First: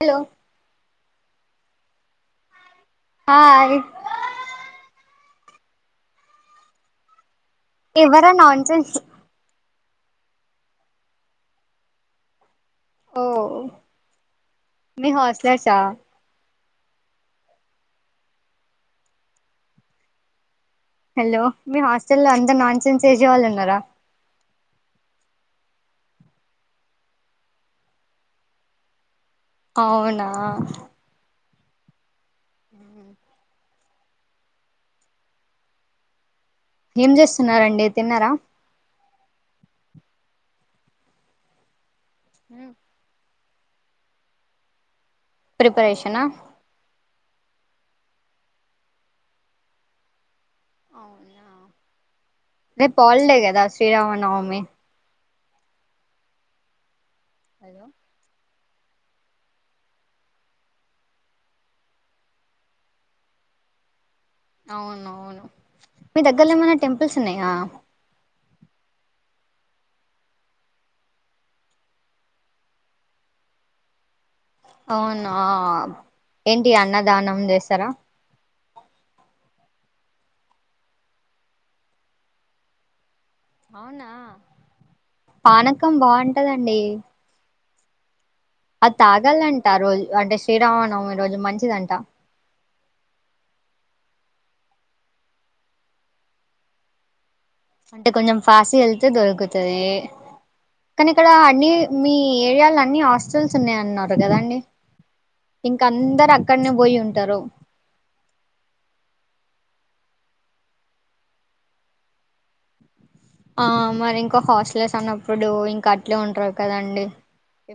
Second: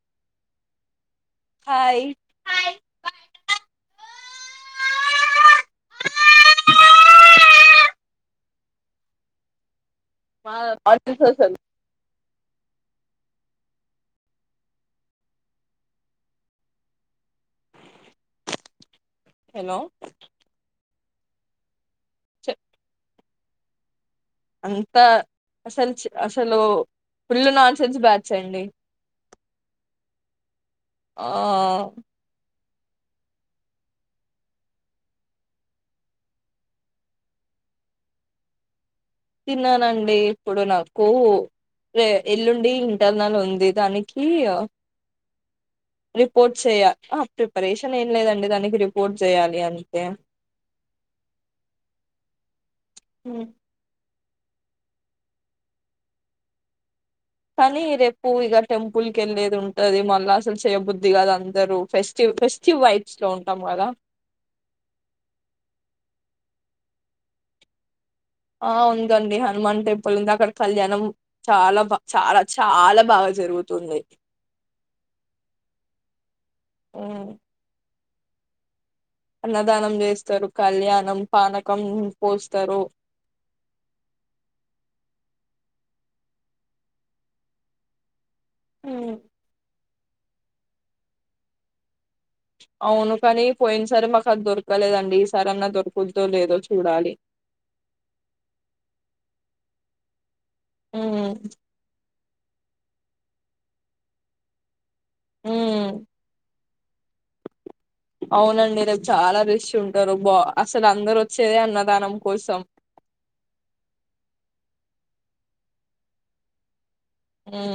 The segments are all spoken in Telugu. హలో హాయ్ హాయ్ ఎవరా నాన్సెన్స్ మా పార్టి స్పెషల్ ఓ మీ హాస్టలర్సా హలో హలో మీ హాస్ హాస్టల్ లో అంతా నాన్సెన్స్ చేసే వాల్ ఉన్నర అంతా అసల్ అసలు ఫుల్లు నాన్సెన్స్ బ్యాచ్ అండి అవునా ఆ ఏం చేస్తున్నారండి తిన్నారా తిన్నానండి ఇప్పుడు నాకు ఏ ఎల్లుండి ఇంటర్నల్ ఉన్ ది దానికి ప్రిపరేషనా రిపోర్ట్ చెయ్యా ఆ ప్రిపరేషన్ ఏం లేదండి దానికి రిపోర్ట్ చేయాలి అంతే రేపు హాలిడే కదా శ్రీ రామ నవమి పాలి రేపు ఇగ టెంపుల్ కెళ్ళేది ఉంటది మళ్ళ అసలు చెయ్యబుద్ధి కదు అందరూ ఫెస్టివ్ ఫెస్టివ్ వైబ్స్ లో ఉంటాం కదా మీ దగ్గరలో ఏమన్నా టెంపుల్స్ ఉన్నాయా ఆ ఉందండి హనుమాన్ టెంపుల్ ఉంది అక్కడ కళ్యాణం చాలా బా చాలా చాలా బాగా జరుగుతుంది అవునా ఏంటి ఉమ్. అన్నదానం చేస్తారా అన్నదానం చేస్తారు కళ్యాణం పానకం పోస్తారు పానకం బావుంటదండి అది ఉమ్. తాగాలంట ఆ రోజు అంటే శ్రీరామనవమి రోజు మంచిదంట అవును కాని పోయిన సారి మాకు అది దొరకలేదండి ఈసారి అన్నా దొరకుద్దో లేదో చూడాలి అంటే కొంచెం ఫాస్ట్ గెల్తే దొరుకుతది కానీ ఉమ్. ఇక్కడ అన్నీ మీ ఏరియాలో అన్ని హాస్టల్స్ ఉన్నాయన్నారు కదాండి ఇంకా ఉమ్. అందరు అక్ అక్కడనే పోయి ఉంటారు అవునండి రేపు చాలా రిష్ ఉంటారు బా అసలు అందరు వచ్చేదే అన్నదానం కోసం ఆ మరి ఇంకా హాస్టల్స్ అన్నప్పుడు ఇంకా అట్లే ఉంటారు కదండి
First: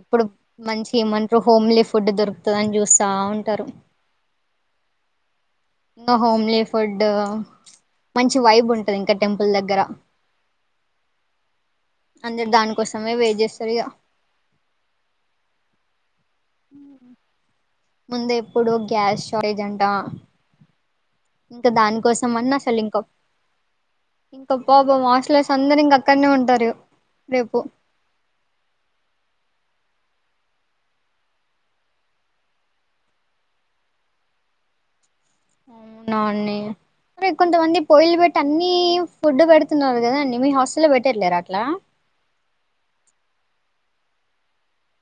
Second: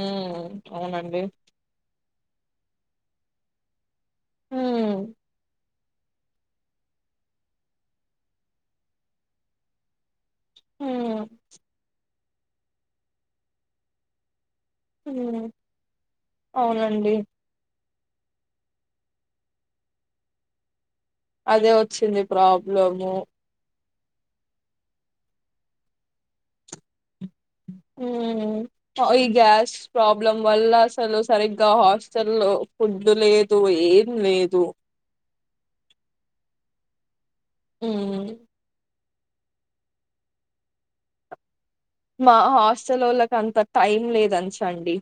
ఇప్పుడు మంచి అవునండి ఏమంటారు హోమ్ లి ఫు ఫుడ్ దొరుకుతుది అని చూస్తా ఉంటారు మ్మ్ ఇంగ హోమ్లీ ఫుడ్ మంచి వైబ్ ఉంటది ఇంకా టెంపుల్ దగ్గర మ్మ్ అందరు దానికోసమే వేయిట్ చేస్తారు ఇగ మ్మ్ అవునండి ముందే ఇప్పుడు గ్యాస్ షార్టేజ్ అంటా అదే వచ్చింది ఇంకా ప్రాబ్లము ఇంకా అబ్బ బా ఆస్టలర్స్ అందరుూ ఇంగ అక్కడనే ఉంటారు రేపు మ్మ్ ఈ గ్యాస్ ప్రాబ్లం వల్ల అసలు సరిగ్గా హాస్టల్ లో ఫుడ్ లేదు ఏం లేదు అవునా న్ని కొంతమంది పొయ్యిలు ఉమ్ పెట్టి అన్నీ ఫుడ్ పెడుతున్నారు కదండి మీ హాస్టల్లో పెట్టట్లేరా అట్లా మా హాస్టలోళ్ళకి అంత తైం లేదు అంచండి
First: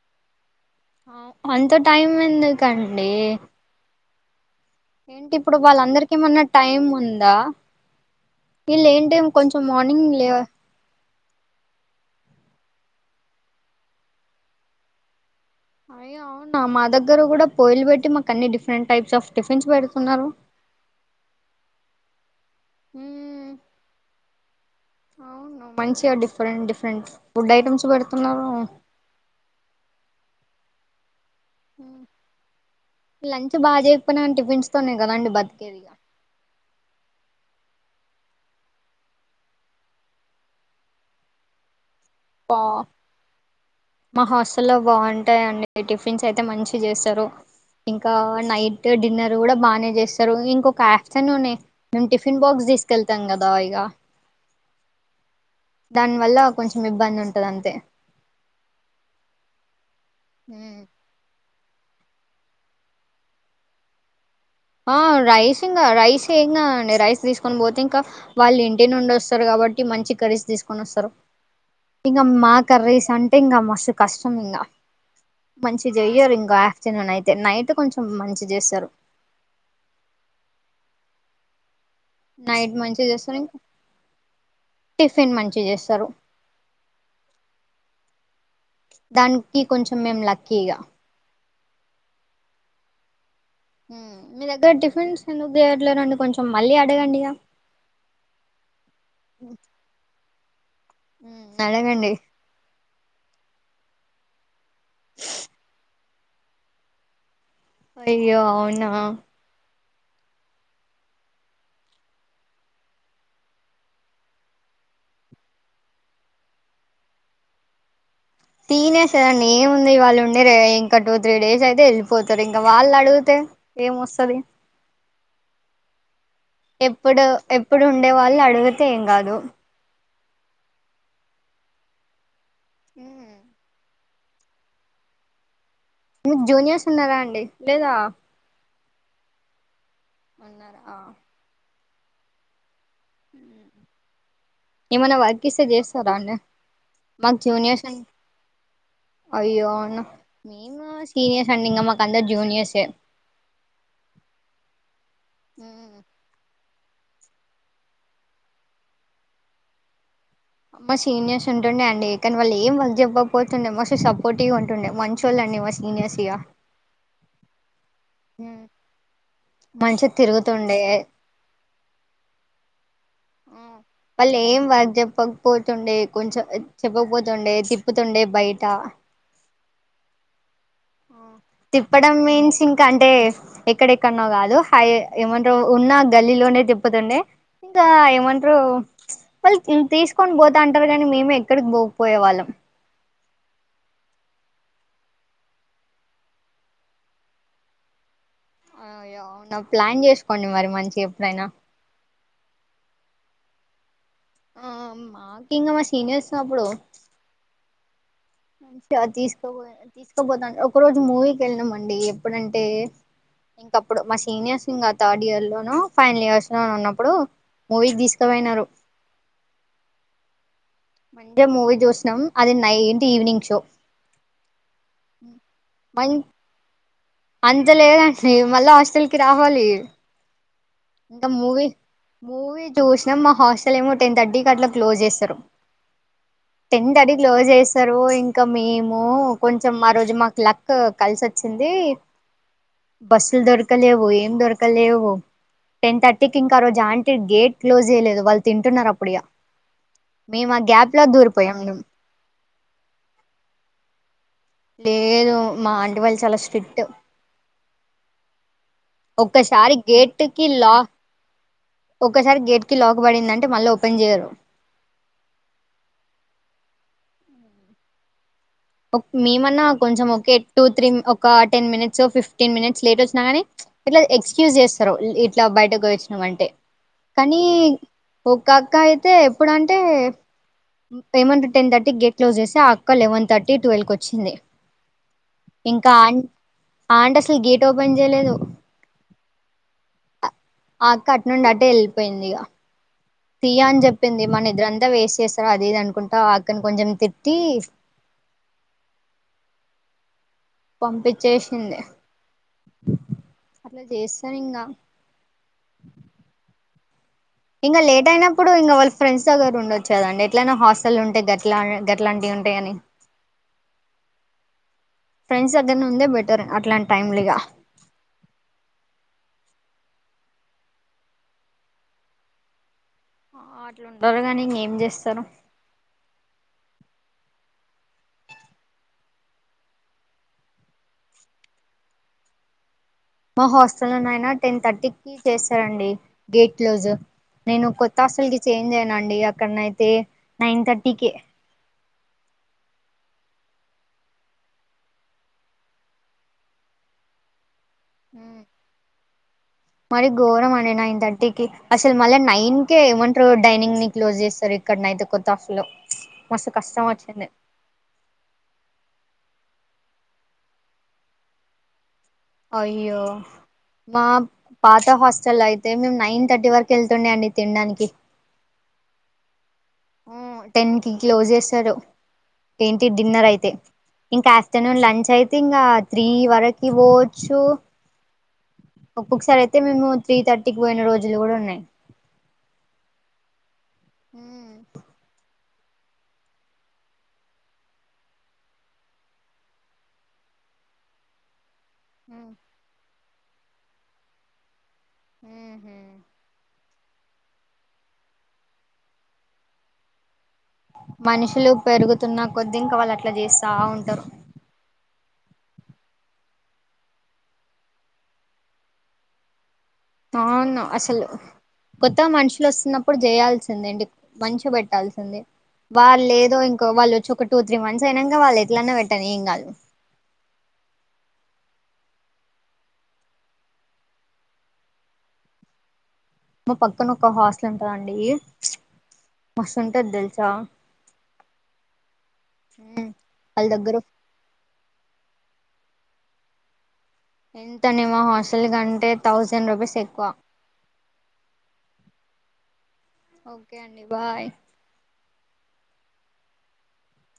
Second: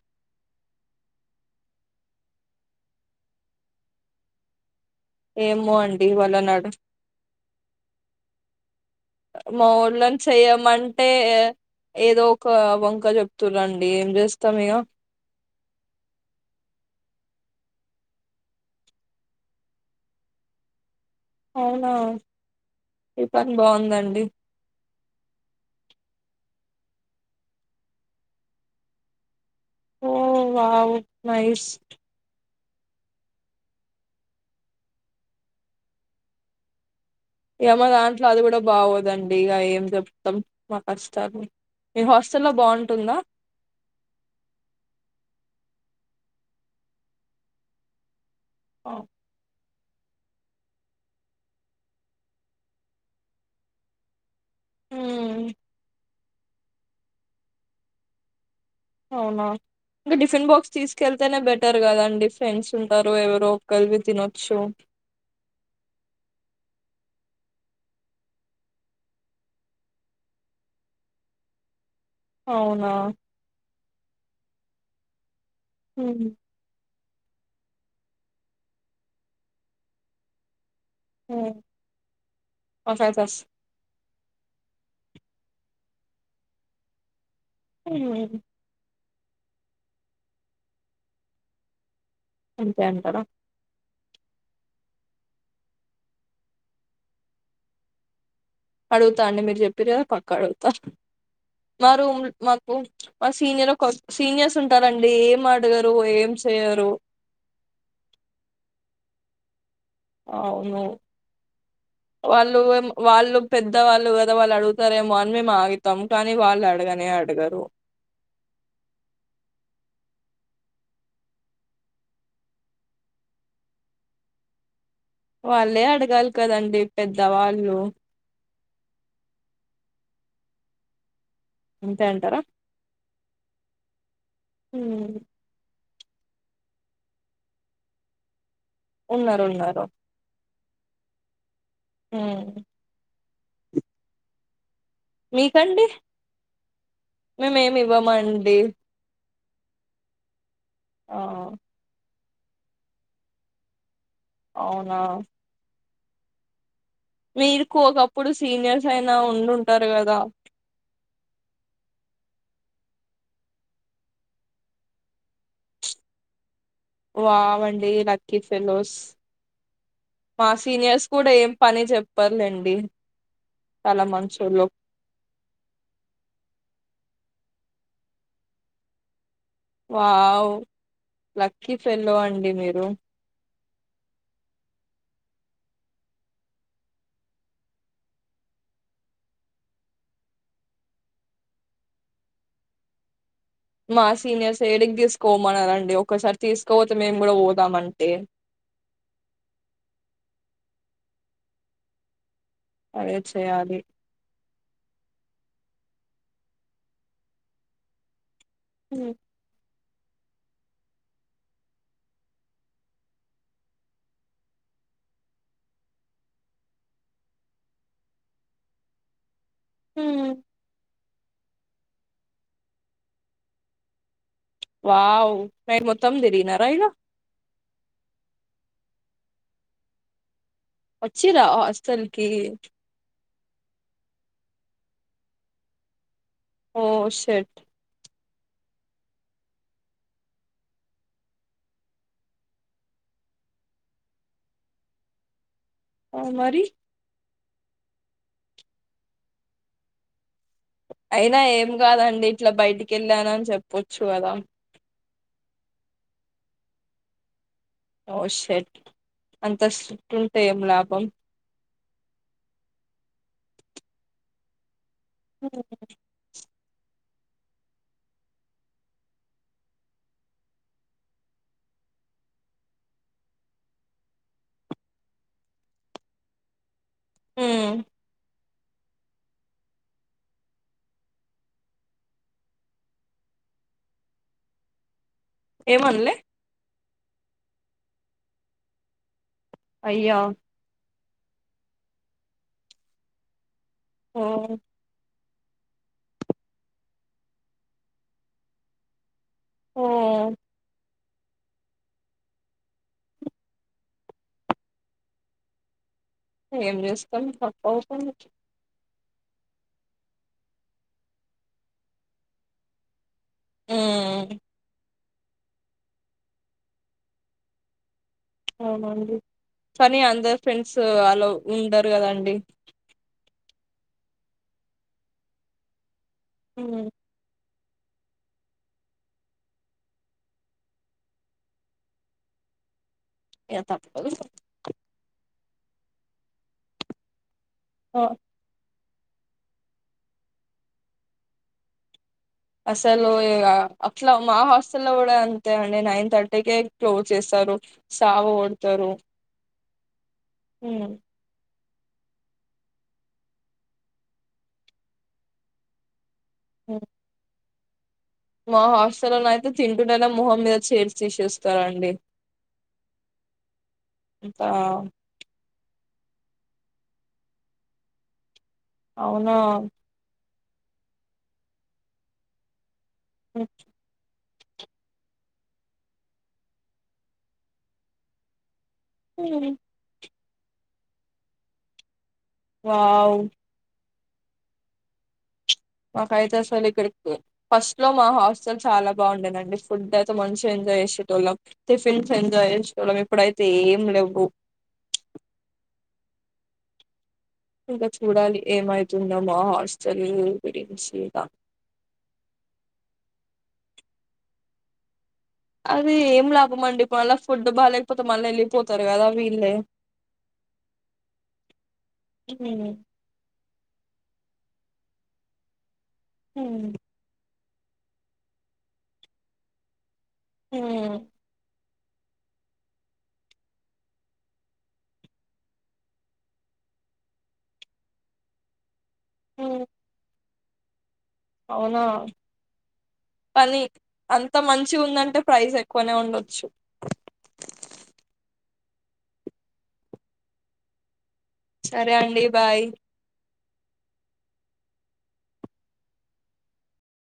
ఔ అంత టైం ఎందుకండి ఏంటి ఇప్పుడు ఏమో అండి వాళ్ళందరికీ ఏమన్నా వాళ్ళని అడు టైం ఉందా వీళ్ళు ఏంటైం కొంచెం మా మార్నింగ్ వోళ్ళని లే చెయ్యమంటే ఏదో ఒక వంక చెప్తుర్రండి ఏం చేస్తాం ఇగ అయ్యో అవునా మా దగ్గర కూడా పోయ్యిలు పెట్టి మాకు అన్ని డిఫరెంట్ టైప్స్ ఆఫ్ టిఫిన్స్ పెడుతున్నారు అవునా మీ మ్మ్, పని బావుందండి అవును మంచిగా డిఫరెంట్ డిఫరెంట్ ఫుడ్ ఐటమ్స్ పెడుతున్నారు ఆవు నైస్ లంచ్ బాగా చేయకపోయినా టిఫిన్స్ తోనే కదండి బతికేదిగ ఇగ మా దాంట్లో అది కూడా బాగోదండి ఇగ ఏం చెప్తాం మా కష్టాలు మా హాస్టల్లో బావుంటాయండి టిఫిన్స్ అయితే మంచి చేస్తారు ఇంకా నైట్ డిన్నర్ కూడా బానే చేస్తరు ఇంకొక ఆప్టర్నూనే మేము టిఫిన్ బాక్స్ తీసుకెళ్తాం గదా ఇగ ఉమ్మ్ దాని వల్ల ఓ కొంచెం ఇబ్బంది ఉంటది అంతే అవునా టిఫిన్ బాక్స్ తీసుకెళ్తేనే బెట్ ఉంటరు కదండి ఫ్రెండ్స్ ఉంటారు ఎవరో ఒకల్ది తినొచ్చు ఆ రైస్ ఇంగా రైస్ ఎంకాదండి రైస్ తీస్ తిసుకొని పోతే ఇంకా వాళ్ళు ఇంటి నుండి వస్తారు కాబట్టి మంచి కర్రీస్ తీసుకొని వస్తారు ఇంగా అవునా మాకర్రీస్ అంటే ఇంకా మస్ కష్టం ఇంగ మంచి జేయ్యరు ఇంకా ఆఫ్టర్ నూన్ అయితే నైట్ కొంచెం మంచిగ్ చేస్తారు హుమ్ నైట్ మంచి చేస్తరు ఇంక్ టిఫిన్ మంచి చేస్తారు హుమ్ దానికి కొంచెం మేము లక్కీ గా అంతే అంటార మీ దగ్గర టిఫిన్స్ ఎందుకు చేయట్లే రండి కొంచెం కొంచెం మళ్ళీ అడగండి ఇగ అడుగుతా అండి మీరు చెప్పిర్రు కదా పక్కా అడుగుతా మ్మ్ అడగండి మారుమ్ మాకు మా సీనియర్ [unintelligible] సీనియర్స్ ఉంటారండి ఏం అడగరు ఏం చేయరు అయ్యో అవునా అవును వాళ్ళు ఏం వాళ్ళు పెద్ద వాళ్ళు కదా వాళ్ళు అడుగుతారేమో అని మేము ఆగితాం కానీ వాళ్ళు అడగనే అడగరు తేనెసు కదండి ఏముంది వాళ్ళు ఉండే ఇంకా టూ త్రీ డేస్ అయితే వెళ్ళిపోతారు ఇంకా వాళ్ళు అడిగితే ఏం వస్తది వాళ్ళే అడగాల్ ఎప్పుడో ఎప్పుడు ఉండే వాళ్ళు అడుగత్ తే ఏం కాదు అంతే అంటారా మ్మ్ మ్మ్ మీకు జూనియర్స్ ఉన్నారా అండి లేదా ఉన్నారు ఉన్నారు ఉన్నారా ఆ మ్మ్ మ్మ్ ఏమన్నా వర్క్ ఇస్తే మీకండి చేస్తార అండి మాకు మేమేమి జూనియర్స్ అన్ ఇవ్వమండి అయ్యో అవునా మేము ఆ సీనియర్స్ అండి ఇంగ మాకు అందరు జూ జూనియర్స్ ఏ అవునా మీరు కూ ఒకప్పుడు సీనియర్స్ అయినా ఉండుంటారు కదా మా సీనియర్స్ ఉంటుండే అండి కానీ వాళ్ళు ఏం వర్క్ చెప్పకపోతుండే మస్తు సపోర్టివ్గా ఉంటుండే మంచోళ్ళండి మా సీనియర్స్ ఇగా వావ్ అండి లక్కీ ఫెలోస్ మంచిగా మా తిరుగుతుండే సీనియర్స్ కూడా ఏం పని చప్పరులేండి చాలా వాళ్ళు ఏం మంచోళ్ళు వర్క్ చెప్పకపోతుండే కొంచెం చెప్పకపోతుండే తిప్పుతుండే బయట వావ్ లక్కీ ఫెల్లో తిప్పడం అండి మీన్స్ ఇంకా మీరు అంటే ఎక్కడెక్కడనో కాదు హై ఏమంటారు ఉన్నా గల్లీలోనే తిప్పుతుండే ఇంకా ఏమంటారు వాళ్ళు తీసుకొని పోతా అంటారు కానీ మేమే ఎక్కడికి పోకపోయే వాళ్ళం మా సీనియర్స్ ఏడికి తీసుకోమనరండి ఒక్కసారి తీసుకోపోతే మేము కూడా పోదామంటే అయ్యో అవునా ప్లాన్ చేసుకోండి మరి మంచిగ ఎప్పుడైనా అదే చెయ్యాలి మాకి ఇంగ మా సీనియర్స్ అప్పుడు మంచిగా అ ఉమ్, తీస్క తీసుకుపోతా ఒక రోజు మూవీకి వెళ్ళినాం అండి ఎప్పుడంటే ఇంకప్పుడు మా సీనియర్స్ ఇంకా థర్డ్ ఇయర్లోనో ఫైనల్ ఇయర్స్ లోనో ఉన్నప్పుడు మూవీకి తీసుకుపోయినారు ఊ మండే మూవీ చూసినాం అది ninety evening show wow day మం మొత్తం తిరిగినరా ఇగ అంత లేదండి మళ్ళ హాస్టల్కి రావాలి ఇంక వచ్చిరా మూవీ హాస్టల్ కి మూవీ చూసాం ఆ హాస్టల్ ఏమో టెన్ థర్టీకి అట్లా క్లోజ్ చేస్తారు ఓ టెన్ తర్టీ కి క్లోజ్ షట్ చేస్తారు ఇంకా ఇంకా మేము కొంచెం ఆ రోజు మాకు లక్ కలిసొచ్చింది బస్సులు దొరకలేవు ఏం దొరకలేవు టెన్ తర్టికి ఇంకా ఆ రోజు ఆంటీ గేట్ క్లోజ్ చేయలేదు వాళ్ళు తింటున్నారు అప్పుడిగా అయినా ఏం కాదండి ఇట్లా బయటికి ఎళ్ళానని చెప్పొచ్చు గదా లేదు మా ఆంటి వాళ్ళు చాలా స్ట్రిక్ట్ షట్ అంత ఒక్కసారి స్ట్రిక్ట్ ఉంటే గేటుకి ఏం లాక్ లాభం ఒక్కసారి గేట్ కి లాక్ పడిందంటే మళ్ళ ఓపెన్ చేయరు మేమన్నా కొంచెం ఓకే టూ త్రీ ఒక ten minutes fifteen minutes late వచ్చినా కానీ ఇట్లా ఎక్స్క్యూజ్ చేస్తారు ఇట్లా బయటకు పోయోచినామంటే కాని ఉమ్ ఒక్ ఒక అక్క అయితే ఎప్పుడంటే eleven to ten thirty gate close చేస్తే ఆ అక్క లెవెన్ థర్టీ ట్వెల్వ్ కి వచ్చింది ఇంకా ఏమనలే ఆంటీ ఆంటీ అసలు గేట్ ఓపెన్ జేయలేదు యా ఆ అక్క అటు నుండి అటే వెళ్ళిపోయింది ఇగ తియ్యా అని ఓ జెప్పింది మా నిద్రంత వేసేస్ సరె అది ఇది అనుకుంటా అక్కను కొంచెం తిట్టి హో పంపిచ్చేసింది అట్లా చేస్తాను ఇంగ ఏం జేస్ ఇంగ లేట్ అయినప్పుడు ఇంగ వాళ్ ఫ్రెండ్స్ దగ్గర ఉండొచ్చు కదండి ఎట్లయినా హాస్టల్ ఉంటే గట్లా గట్లాంటివి ఉంటాయని ఉ ఫ్రెండ్స్ దగ్గర ఉందే బెటర్ అట్లాంటి టైమ్లీగా అవునండి కానీ అందరు ఫ్రెండ్స్ అలా ఉండరు గదాండి ఆ అట్లుంటారు కానీ ఇంకేం చేస్తారు ఉహూ మా ఇగ హాస్టల్ తప్పదు నాయనా టెన్ థర్టీకిి చేస్తారండి గేట్ క్లోజ్ నేను కొత్త ఆ, అసలుకి చేంజ్ అయ్యానండి డి అక్కడన అయితే నైన్ థర్టీకే అసలు ఇ అట్లా మా హాస్టల్ లో కూడా అంతే అండి నైన్ థర్టీకే క్లోజ్ చేస్తారు సావ కొడతారు మరి ఘోరం అండి నైన్ థర్టీకి అసలు మళ్ళా నైన్ కేే ఏమంటారు డైనింగ్ ని క్లోజ్ జేస్తారు ఇక్కడనైయితే కొత్తఫలో మస్త్ ఉమ్ కష్టం వచ్చుంది మా హాస్టల్లోన అయితే తింటుండనే మొహం మీద చేర్ తీసేస్తారంండి అయ్యో మా అంతా పాత హాస్టల్ అయితే మేము నైన్ థర్టీ వరకు యెళ్తుండే అండి తినడానికి అవునా ఉ టెన్ కి క్లోజ్ జేస్సరు ఏంటి డిన్నర్ అయితే ఇంకా ఆఫ్టర్నూన్ లంచ్ అయితే ఇంగ త్రీ వరకు పోవచ్చు ఒక్కక్సార్ అయితే మేము త్రీ థర్టీకి పోయిన రోజులు గూడా ఉన్నాయి వావ్ ఉ మాకైతే అసలు ఇక్కడి ఫస్ట్ లో మా హాస్టల్ చాలా బాగుండేదండి ఫుడ్ అయితే మంచిగా ఎంజాయ్ చేసేటోళ్ళం టిఫిన్స్ ఎంజాయ్ చేసేటోళ్లం ఇప్పుడైతే ఏమ్ లేవు పు ఊహు ఇంకా చూడాలి ఏమైతుంద మా హాస్టల్ గురించి ఇక మనుషులు పెరుగుతున్న కొద్దీ ఇంకా వాళ్ళు అట్లా చేస్త తా ఉంటారు అది ఏం లాభం అండి మళ్ల ఫుడ్ బాగాలేకపోతే మళ్ళ వెళ్ళిపోతారు కదా వీళ్ళే అవును అసలు కొత్తగా మనుషులు హ్మ్ వస్తున్నప్పుడు చేయాల్సి ంద అండి మంచి పెట్టాల్సిందే వాల్లేదో హ్మ్ ఇంకో వాళ్ళు వచ్చి ఒకటి టూ త్రీ మంత్స్ అయినంక వాళ్ళ ఎట్లనే పెట్టాను ఏం కాళ ఉ మా పక్కన ఒక హాస్టల్ ఉంటదా అండి హ్మ్ మస్తుంటదెల్సా అవునా వాళ్ళ కానీ దగ్గర అంత మంచి ఉందంటే ప్రైజ్ ఎ కొనే ఉండొచ్చు ఎంతండి మా హాస్టల్ కంటే థౌజండ్ రూపీస్ ఎక్కువ సరే అండి బాయ్ ఓకే అండి బాయ్